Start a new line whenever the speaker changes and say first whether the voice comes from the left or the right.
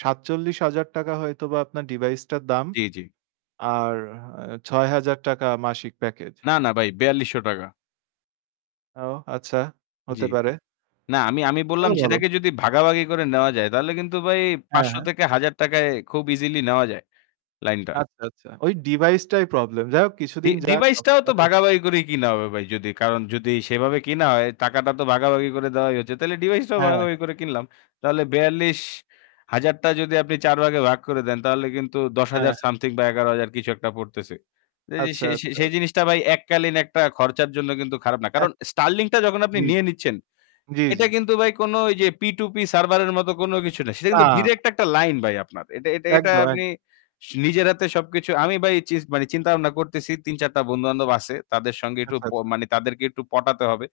right: ৳৪৭,০০০ হয়তোবা আপনার ডিভাইসটার দাম।
left: জ্বী, জ্বী।
right: আর অ্যা ৳৬,০০০ মাসিক প্যাকেজ।
left: না, না ভাই, ৳৪,২০০
right: ও আচ্ছা,
left: জী।
right: হতে পারে।
left: না, আমি আমি বললাম,
right: হ্যাঁ বলো।
left: সেটাকে যদি ভাগাভাগি করে নেওয়া যায়, তাহলে কিন্তু ভাই
right: হ্যাঁ,
left: ৳৫০০
right: হ্যাঁ।
left: থেকে ৳১,০০০ য় খুব ইজিলি নেওয়া যায়, লাইনটা।
right: আচ্ছা, আচ্ছা। ওই ডিভাইসটাই প্রবলেম। যাই হোক,
left: ডি
right: কিছুদিন যাক, তখন
left: ডিভাইসটাও তো
right: দেখা যাবে।
left: ভাগাভাগি করেই কেনা হবে ভাই। যদি কারণ, যদি সেভাবে কেনা হয়, টাকাটা তো ভাগাভাগি করে দেওয়াই হচ্ছে। তাহলে ডিভাইসটাও
right: হ্যাঁ, হ্যাঁ।
left: ভাগাভাগি করে কিনলাম। তাহলে বেয়াল্লিশ
right: আচ্ছা।
left: হাজার টা যদি আপনি ৪ ভাগে ভাগ করে দেন, তাহলে কিন্তু ৳১০,০০০
right: হ্যাঁ।
left: সামথিং বা ৳১১,০০০, কিছু একটা পড়তেছে। ত
right: আচ্ছা,
left: সেই সেই
right: আচ্ছা।
left: সেই জিনিসটা ভাই, এককালীন একটা খরচের জন্য কিন্তু খারাপ না। কারণ
right: একদম
left: Starlink-টা যখন আপনি
right: জী।
left: নিয়ে নিচ্ছেন,
right: জ্বী,
left: এটা
right: জ্বী।
left: কিন্তু ভাই কোনো ঐ যে p2p সার্ভারের মতো কোনো কিছু না। সেটা
right: না,
left: কিন্তু
right: না।
left: ডাইরেক্ট একটা লাইন ভাই, আপনার। এটা এটা
right: একদম,
left: এটা আপনি
right: একদম।
left: নিজের হাতে সবকিছু আমি ভাই চিজ চিন্তাভাবনা করতেছি। ৩-৪ টা বন্ধুবান্ধব আছে। তাদের সঙ্গে একটু
right: আচ্ছা, আচ্ছা।
left: মানে, তাদেরকে একটু পটাতে হবে।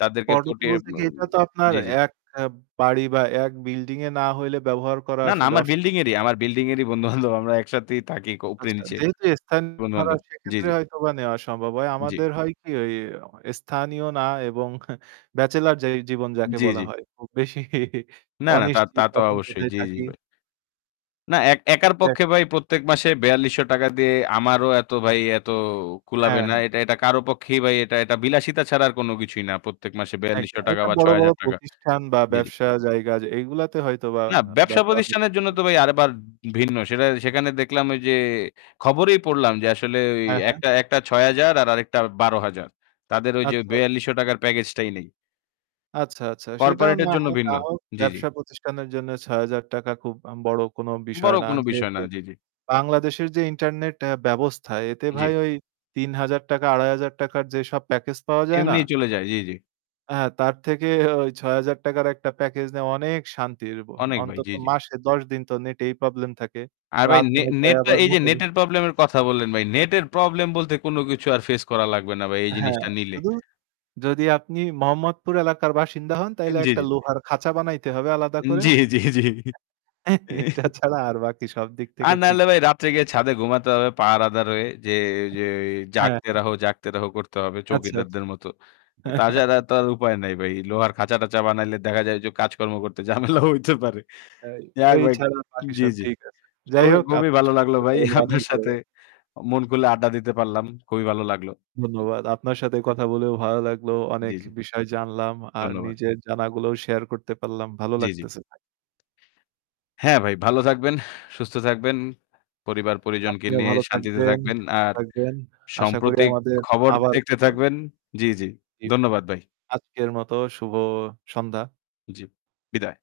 left: তাদেরকে
right: তবে
left: পটিয়ে
right: বলতে
left: ম
right: কী, এটা তো আপনার
left: জী, জী।
right: এক এ বাড়ি বা এক বিল্ডিংয়ে না হইলে ব্যবহার করা
left: না, না।
right: আসলে
left: আমার
right: অসুবিধা।
left: বিল্ডিংয়েরই আমার বিল্ডিংয়েরই বন্ধু-বান্ধব। আমরা একসাথেই থাকি, ক
right: আচ্ছা,
left: উপরে-নিচে।
right: যেহেতু স্থানীয়রা,
left: বন্ধুবান্ধব। জী,
right: সেক্ষেত্রে
left: জী।
right: হয়তোবা নেওয়া সম্ভব হয়।
left: জ্বি।
right: আমাদের হয় কী ওই স্থানীয় না এবং ব্যাচেলর যে জীবন, যাকে
left: জ্বি,
right: বলা
left: জ্বি।
right: হয়, খুব বেশি
left: না না, তা তা
right: অনিশ্চিত।
left: তো
right: কখন
left: অবশ্যই।
right: কোথায়
left: জ্বী, জ্বী
right: থাকি।
left: ভাই। না, একার
right: এক
left: পক্ষে ভাই প্রত্যেক মাসে ৳৪,২০০ দিয়ে আমারও এতো ভাই এত কুলাবে
right: হ্যাঁ,
left: না।
right: হ্যাঁ।
left: এটা এটা কারও পক্ষেই ভাই এটা এটা বিলাসিতা ছাড়া আর কোনো কিছুই না। প্রত্যেক মাসে বেয়াল্লিশশো
right: একদম।
left: টাকা
right: এটা
left: বা ছয়
right: বড়-বড়
left: হাজার টাকা।
right: প্রতিষ্ঠান বা ব্যবসার জায়গা, এগুলোতে হয়তোবা
left: না,
right: ব্যবহার হতে
left: ব্যবসাপ্রতিষ্ঠানের জন্য
right: পারে।
left: তো ভাই আবার ভিন্ন। সেটা সেখানে দেখলাম ওইযে, খবরেই পড়লাম যে, আসলে ওই
right: হ্যাঁ, হ্যাঁ।
left: একটা একটা ৳৬,০০০, আর আরেকটা ৳১২,০০০। তাদের ওই
right: আচ্ছা,
left: যে
right: আচ্ছা।
left: ৳৪,২০০ র প্যাকেজটাই নেই।
right: আচ্ছা, আচ্ছা। সেটাও
left: কর্পোরেট এর
right: না
left: জন্য
right: হোক, না
left: ভিন্ন।
right: হোক,
left: জ্বি, জ্বি।
right: ব্যবসাপ্রতিষ্ঠানের জন্য ৳৬,০০০ খুব আম বড় কোনো বিষয়
left: বড়
right: না।
left: কোনো বিষয়
right: যেহেতু
left: না। জি, জি।
right: বাংলাদেশের যে ইন্টারনেট অ্যা ব্যবস্থা, এতে ভাই
left: জ্বি।
right: ওই ৳৩,০০০, ৳২,৫০০ র যেসব প্যাকেজ পাওয়া যায় না?
left: এমনিই চলে যায়, জ্বী, জ্বী।
right: হ্যাঁ, তার থেকে ওই ৳৬,০০০ টাকার একটা প্যাকেজ নিয়ে অনেক শান্তির বো
left: অনেক ভাই,
right: অন্তত
left: জ্বী, জ্বী।
right: মাসে ১০ দিন তো নেটেই প্রবলেম থাকে।
left: আর ভাই,
right: রাত
left: নে
right: ৯ঃ০০ টায়
left: নেটটা
right: আবার
left: এই যে নেটের
right: [unintelligible]
left: প্রবলেমের কথা বললেন ভাই, নেটের প্রবলেম বলতে কোনো কিছু আর ফেস করা লাগবে না ভাই, এই
right: হ্যাঁ,
left: জিনিসটা নিলে।
right: শুধু যদি আপনি মোহাম্মদপুর এলাকার বাসিন্দা হোন তাইলে
left: জ্বি,
right: একটা
left: জ্বি।
right: লোহার খাঁচা বানাইতে হবে আলাদা করে।
left: জ্বী, জ্বী, জ্বী।
right: এটা ছাড়া আর বাকি সব দিক
left: আর
right: থেকে
left: না
right: ঠিক
left: হলে
right: আছে।
left: ভাই, রাত্রে গিয়ে ছাদে ঘুমাতে হবে, পাহারাদার হয়ে গিয়ে যে
right: হ্যাঁ,
left: 'জাগতে
right: হ্যাঁ।
left: রহো, জাগতে রহো' করতে হবে
right: আচ্ছা, আচ্ছা।
left: চৌকিদারদের মতো। অ্যা তা ছাড়া তো আর উপায় নাই ভাই। লোহার খাঁচা-টাচা বানাইলে দেখা যায় যে কাজকর্ম করতে ঝামেলাও হইতে পারে।
right: এই
left: যাক
right: ওই
left: ভাই।
right: ছাড়া বাকি
left: জী,
right: সব
left: জী।
right: ঠিক আছে। যাই
left: খুবই
right: হোক,
left: খুবই
right: আপনার
left: ভালো
right: সাথে
left: লাগল
right: কথা
left: ভাই।
right: বলে অনেক
left: আপনার
right: ভালো
left: সাথে
right: লাগল।
left: মন খুলে আড্ডা দিতে পারলাম। খুবই ভালো লাগল। উ
right: ধন্যবাদ।
left: হুম।
right: আপনার সাথে কথা বলেও ভালো লাগল।
left: জ্বী,
right: অনেক
left: জ্বী।
right: বিষয় জানলাম, আর
left: ধন্যবাদ।
right: নিজের জানাগুলোও শেয়ার করতে পারলাম। ভালো
left: জ্বী, জ্বী।
right: লাগতেছে ভাই।
left: হ্যাঁ ভাই। ভালো থাকবেন, সুস্থ থাকবেন। পরিবার-পরিজনকে
right: আপনিও
left: নিয়ে
right: ভালো
left: শান্তিতে
right: থাকবেন,
left: থাকবেন।
right: সুস্থ
left: আর
right: থাকবেন। আশা করি
left: সম্প্রতিক
right: আমাদের
left: খবর
right: আবার
left: দেখতে
right: কথা হবে।
left: থাকবেন। জী, জী।
right: জি ভাই।
left: ধন্যবাদ ভাই।
right: আজকের মত শুভ সন্ধ্যা।
left: জ্বী, বিদায়।